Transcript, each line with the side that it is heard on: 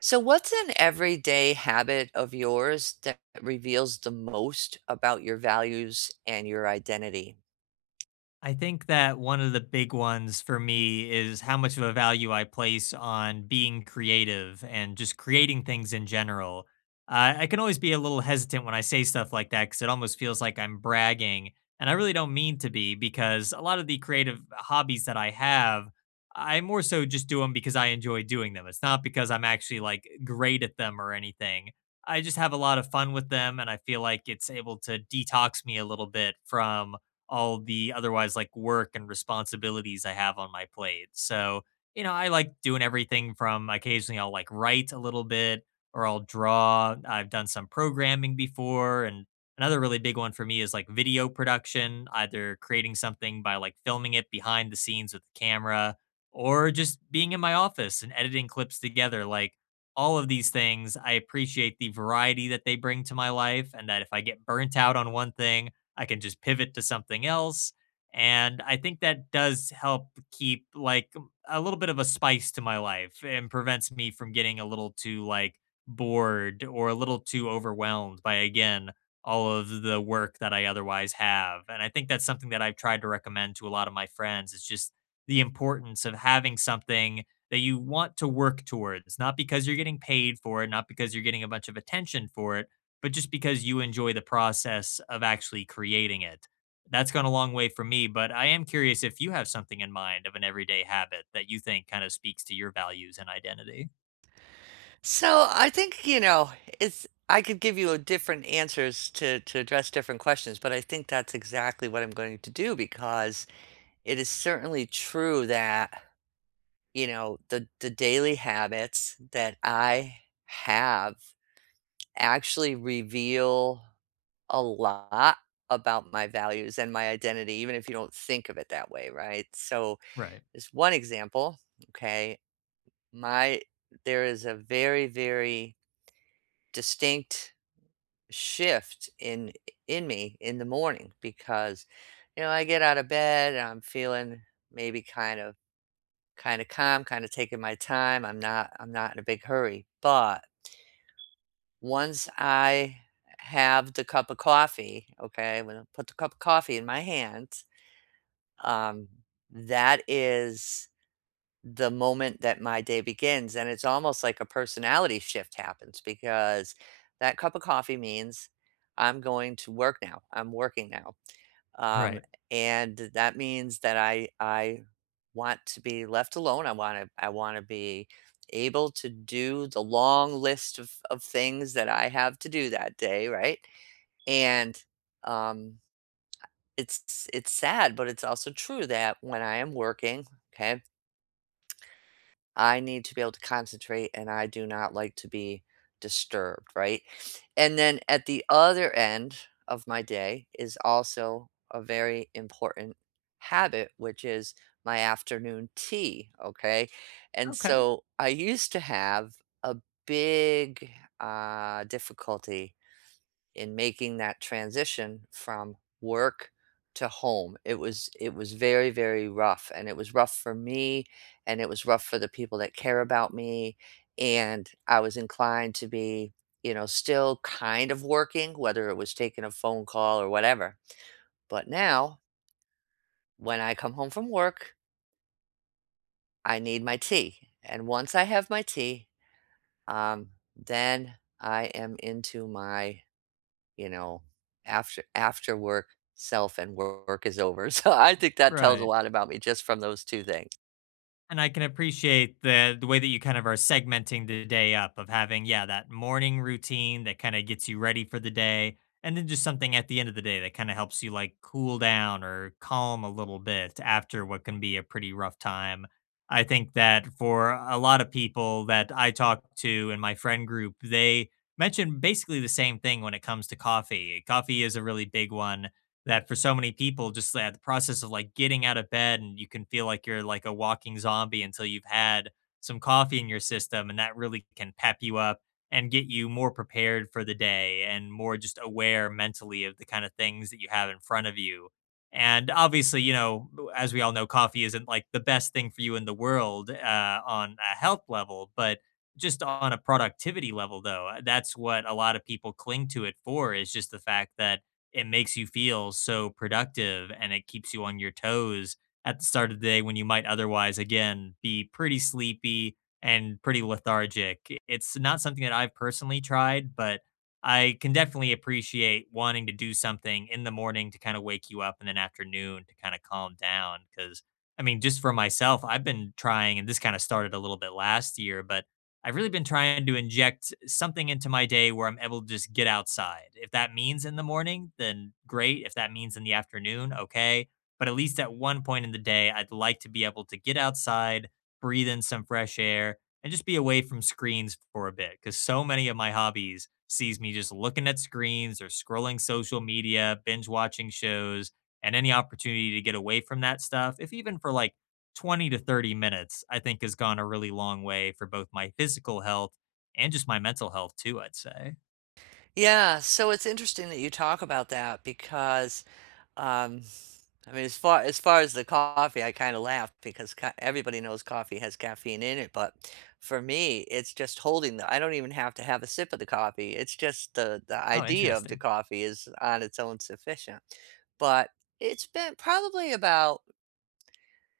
right: So, what's an everyday habit of yours that reveals the most about your values and your identity?
left: I think that one of the big ones for me is how much of a value I place on being creative and just creating things in general. I can always be a little hesitant when I say stuff like that because it almost feels like I'm bragging. And I really don't mean to be because a lot of the creative hobbies that I have, I more so just do them because I enjoy doing them. It's not because I'm actually like great at them or anything. I just have a lot of fun with them, and I feel like it's able to detox me a little bit from all the otherwise like work and responsibilities I have on my plate. So, I like doing everything from occasionally I'll like write a little bit, or I'll draw. I've done some programming before. And another really big one for me is like video production, either creating something by like filming it behind the scenes with the camera or just being in my office and editing clips together. Like, all of these things, I appreciate the variety that they bring to my life, and that if I get burnt out on one thing, I can just pivot to something else. And I think that does help keep like a little bit of a spice to my life and prevents me from getting a little too like bored or a little too overwhelmed by, again, all of the work that I otherwise have. And I think that's something that I've tried to recommend to a lot of my friends. It's just the importance of having something that you want to work towards, not because you're getting paid for it, not because you're getting a bunch of attention for it, but just because you enjoy the process of actually creating it. That's gone a long way for me, but I am curious if you have something in mind of an everyday habit that you think kind of speaks to your values and identity.
right: So, I think, you know, it's I could give you a different answers to address different questions, but I think that's exactly what I'm going to do because it is certainly true that, you know, the daily habits that I have actually reveal a lot about my values and my identity, even if you don't think of it that way, right? So,
left: Right.
right: there's one example, okay? My there is a very, very distinct shift in me in the morning because you know, I get out of bed and I'm feeling maybe kind of calm, kind of taking my time. I'm not in a big hurry. But once I have the cup of coffee, okay, when I put the cup of coffee in my hand, Um, that is the moment that my day begins, and it's almost like a personality shift happens because that cup of coffee means I'm going to work now. I'm working now. Um,
left: Right.
right: and that means that I want to be left alone. I want to be able to do the long list of things that I have to do that day, right? And um it's sad, but it's also true that when I am working, okay, I need to be able to concentrate and I do not like to be disturbed, right? And then at the other end of my day is also a very important habit, which is my afternoon tea, okay? And
left: Okay.
right: so I used to have a big difficulty in making that transition from work to home. It was very, very rough, and it was rough for me, and it was rough for the people that care about me, and I was inclined to be, you know, still kind of working, whether it was taking a phone call or whatever. But now, when I come home from work, I need my tea, and once I have my tea, um, then I am into my you know, after work self and work is over. So I think that tells a
left: Right.
right: lot about me just from those 2 things.
left: And I can appreciate the way that you kind of are segmenting the day up of having, yeah, that morning routine that kind of gets you ready for the day, and then just something at the end of the day that kind of helps you like cool down or calm a little bit after what can be a pretty rough time. I think that for a lot of people that I talk to in my friend group, they mention basically the same thing when it comes to coffee. Coffee is a really big one that, for so many people, just that the process of like getting out of bed, and you can feel like you're like a walking zombie until you've had some coffee in your system, and that really can pep you up and get you more prepared for the day and more just aware mentally of the kind of things that you have in front of you. And obviously, as we all know, coffee isn't like the best thing for you in the world, on a health level, but just on a productivity level though, that's what a lot of people cling to it for, is just the fact that it makes you feel so productive and it keeps you on your toes at the start of the day when you might otherwise, again, be pretty sleepy and pretty lethargic. It's not something that I've personally tried, but I can definitely appreciate wanting to do something in the morning to kind of wake you up and then afternoon to kind of calm down. Cause I mean, just for myself, I've been trying, and this kind of started a little bit last year, but I've really been trying to inject something into my day where I'm able to just get outside. If that means in the morning, then great. If that means in the afternoon, okay. But at least at one point in the day, I'd like to be able to get outside, breathe in some fresh air, and just be away from screens for a bit. Because so many of my hobbies sees me just looking at screens or scrolling social media, binge watching shows, and any opportunity to get away from that stuff, if even for like 20 to 30 minutes, I think has gone a really long way for both my physical health and just my mental health too, I'd say.
right: Yeah, so it's interesting that you talk about that because, um, I mean, as far as the coffee, I kinda laugh because ca everybody knows coffee has caffeine in it, but for me, it's just holding the I don't even have to have a sip of the coffee. It's just the
left: Oh,
right: idea of the
left: interesting.
right: coffee is on its own sufficient. But it's been probably about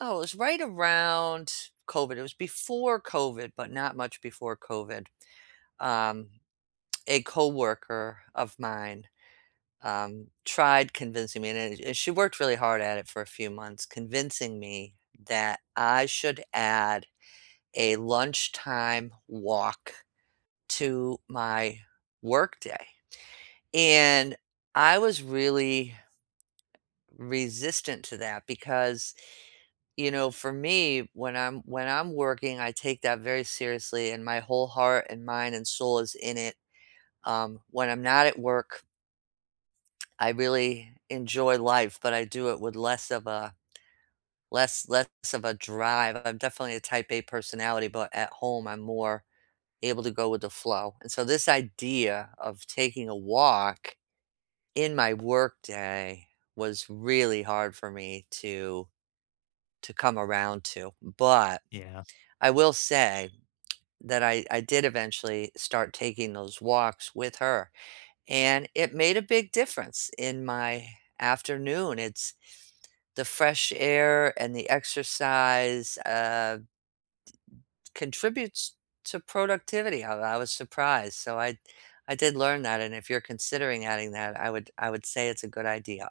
right: Oh, it was right around COVID. It was before COVID, but not much before COVID. Um, a coworker of mine tried convincing me, and, and she worked really hard at it for a few months, convincing me that I should add a lunchtime walk to my workday. And I was really resistant to that because you know, for me, when I'm working, I take that very seriously, and my whole heart and mind and soul is in it. When I'm not at work, I really enjoy life, but I do it with less of a less of a drive. I'm definitely a type A personality, but at home, I'm more able to go with the flow. And so, this idea of taking a walk in my work day was really hard for me to come around to, but
left: Yeah.
right: I will say that I did eventually start taking those walks with her, and it made a big difference in my afternoon. It's the fresh air and the exercise, contributes to productivity. I was surprised, so I did learn that, and if you're considering adding that, I would say it's a good idea.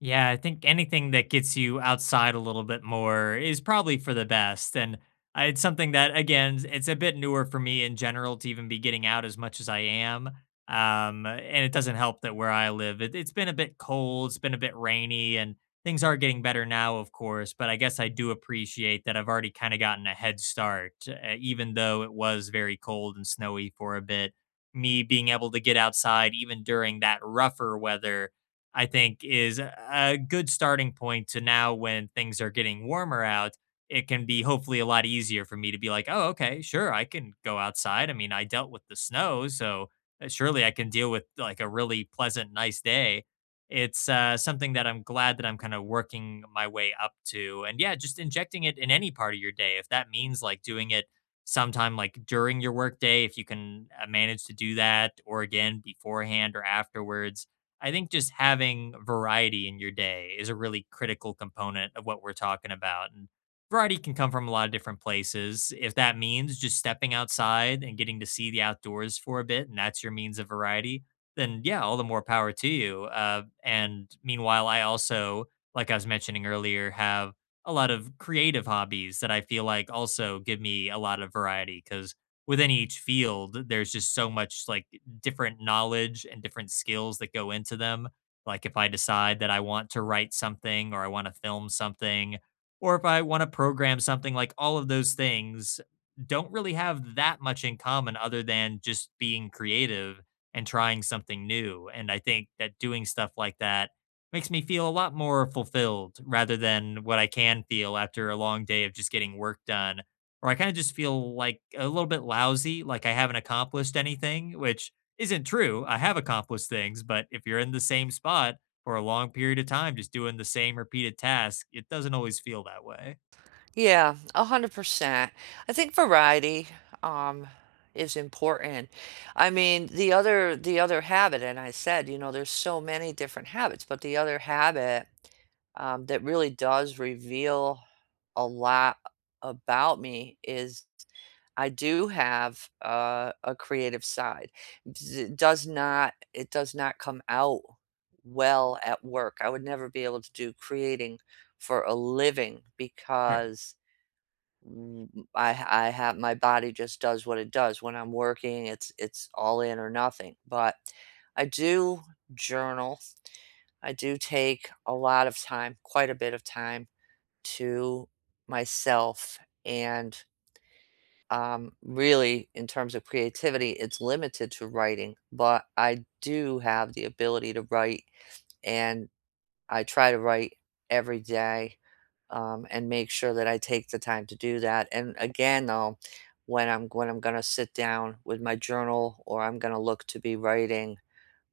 left: Yeah, I think anything that gets you outside a little bit more is probably for the best. And it's something that, again, it's a bit newer for me in general to even be getting out as much as I am. And it doesn't help that where I live, it's been a bit cold, it's been a bit rainy, and things are getting better now, of course. But I guess I do appreciate that I've already kind of gotten a head start, even though it was very cold and snowy for a bit. Me being able to get outside, even during that rougher weather, I think is a good starting point to now when things are getting warmer out, it can be hopefully a lot easier for me to be like, "Oh, okay, sure, I can go outside." I mean, I dealt with the snow, so surely I can deal with like a really pleasant, nice day. It's something that I'm glad that I'm kind of working my way up to. And yeah, just injecting it in any part of your day. If that means like doing it sometime like during your work day, if you can manage to do that, or again beforehand or afterwards, I think just having variety in your day is a really critical component of what we're talking about. And variety can come from a lot of different places. If that means just stepping outside and getting to see the outdoors for a bit, and that's your means of variety, then yeah, all the more power to you. And meanwhile, I also, like I was mentioning earlier, have a lot of creative hobbies that I feel like also give me a lot of variety because within each field, there's just so much like different knowledge and different skills that go into them. Like if I decide that I want to write something or I want to film something or if I want to program something, like all of those things don't really have that much in common other than just being creative and trying something new. And I think that doing stuff like that makes me feel a lot more fulfilled rather than what I can feel after a long day of just getting work done, or I kind of just feel like a little bit lousy, like I haven't accomplished anything, which isn't true. I have accomplished things, but if you're in the same spot for a long period of time, just doing the same repeated task, it doesn't always feel that way.
right: Yeah, 100%. I think variety um is important. I mean, the other habit, and I said, you know, there's so many different habits, but the other habit that really does reveal a lot about me is I do have a creative side. It does not come out well at work. I would never be able to do creating for a living
left: Sure.
right: because Mm, I have my body just does what it does. When I'm working, it's all in or nothing, but I do journal. I do take a lot of time, quite a bit of time to myself and, really, in terms of creativity, it's limited to writing, but I do have the ability to write and I try to write every day, and make sure that I take the time to do that. And again, though, when I'm gonna sit down with my journal or I'm gonna look to be writing,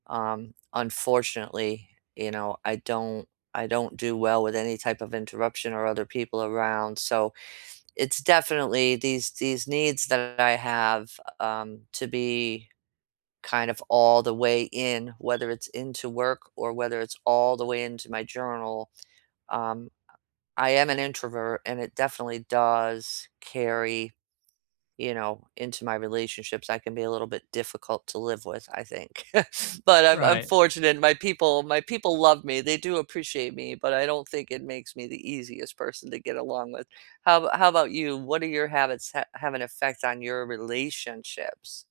right: unfortunately, you know, I don't do well with any type of interruption or other people around. So it's definitely these needs that I have to be kind of all the way in, whether it's into work or whether it's all the way into my journal um, I am an introvert, and it definitely does carry, you know, into my relationships. I can be a little bit difficult to live with, I think. But I'm
left: Right.
right: fortunate. My people love me. They do appreciate me, but I don't think it makes me the easiest person to get along with. How about you? What do your habits ha have an effect on your relationships?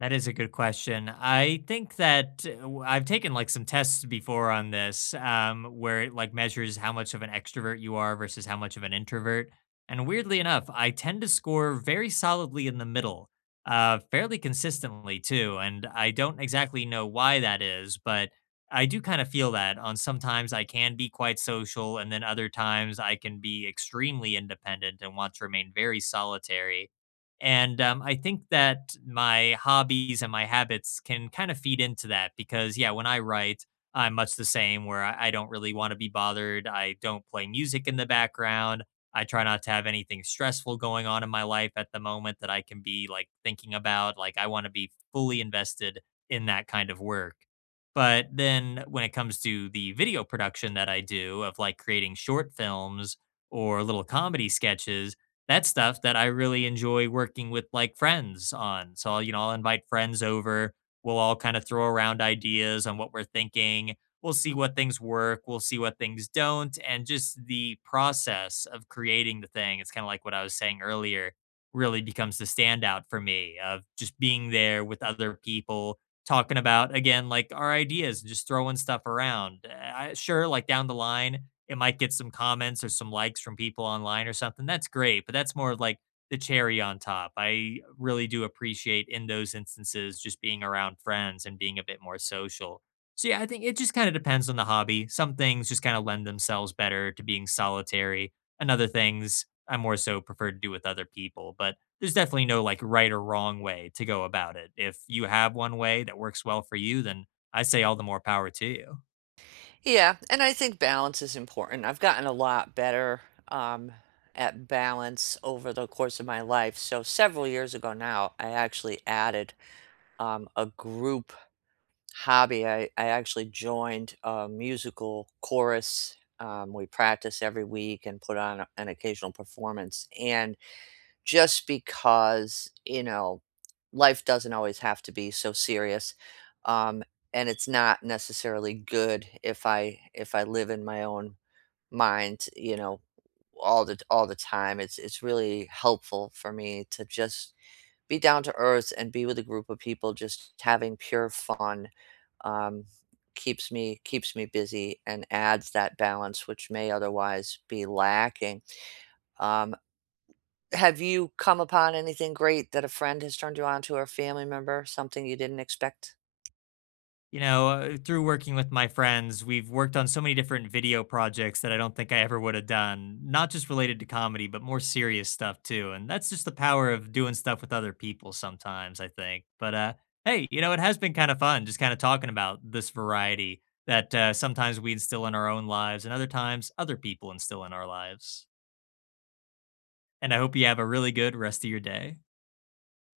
left: That is a good question. I think that I've taken like some tests before on this, where it like measures how much of an extrovert you are versus how much of an introvert. And weirdly enough, I tend to score very solidly in the middle, fairly consistently too. And I don't exactly know why that is, but I do kind of feel that on sometimes I can be quite social, and then other times I can be extremely independent and want to remain very solitary, and I think that my hobbies and my habits can kind of feed into that because, yeah, when I write, I'm much the same where I don't really want to be bothered. I don't play music in the background. I try not to have anything stressful going on in my life at the moment that I can be like thinking about. Like, I want to be fully invested in that kind of work. But then when it comes to the video production that I do of like creating short films or little comedy sketches, that's stuff that I really enjoy working with like friends on. So, I'll, I'll invite friends over. We'll all kind of throw around ideas on what we're thinking. We'll see what things work. We'll see what things don't. And just the process of creating the thing, it's kind of like what I was saying earlier, really becomes the standout for me of just being there with other people, talking about, again, like our ideas, and just throwing stuff around. I, sure, like down the line, it might get some comments or some likes from people online or something. That's great, but that's more of like the cherry on top. I really do appreciate in those instances just being around friends and being a bit more social. So yeah, I think it just kind of depends on the hobby. Some things just kind of lend themselves better to being solitary, and other things I more so prefer to do with other people. But there's definitely no like right or wrong way to go about it. If you have one way that works well for you, then I say all the more power to you.
right: Yeah, and I think balance is important. I've gotten a lot better um, at balance over the course of my life. So several years ago now, I actually added a group hobby. I actually joined a musical chorus. We practice every week and put on an occasional performance. And just because, you know, life doesn't always have to be so serious. Um, and it's not necessarily good if I live in my own mind, you know, all the time. It's really helpful for me to just be down to earth and be with a group of people just having pure fun. Um, keeps me busy and adds that balance which may otherwise be lacking. Um, have you come upon anything great that a friend has turned you on to or a family member, something you didn't expect?
left: Through working with my friends, we've worked on so many different video projects that I don't think I ever would have done, not just related to comedy, but more serious stuff too. And that's just the power of doing stuff with other people sometimes, I think. But hey, it has been kind of fun just kind of talking about this variety that, sometimes we instill in our own lives and other times other people instill in our lives. And I hope you have a really good rest of your day.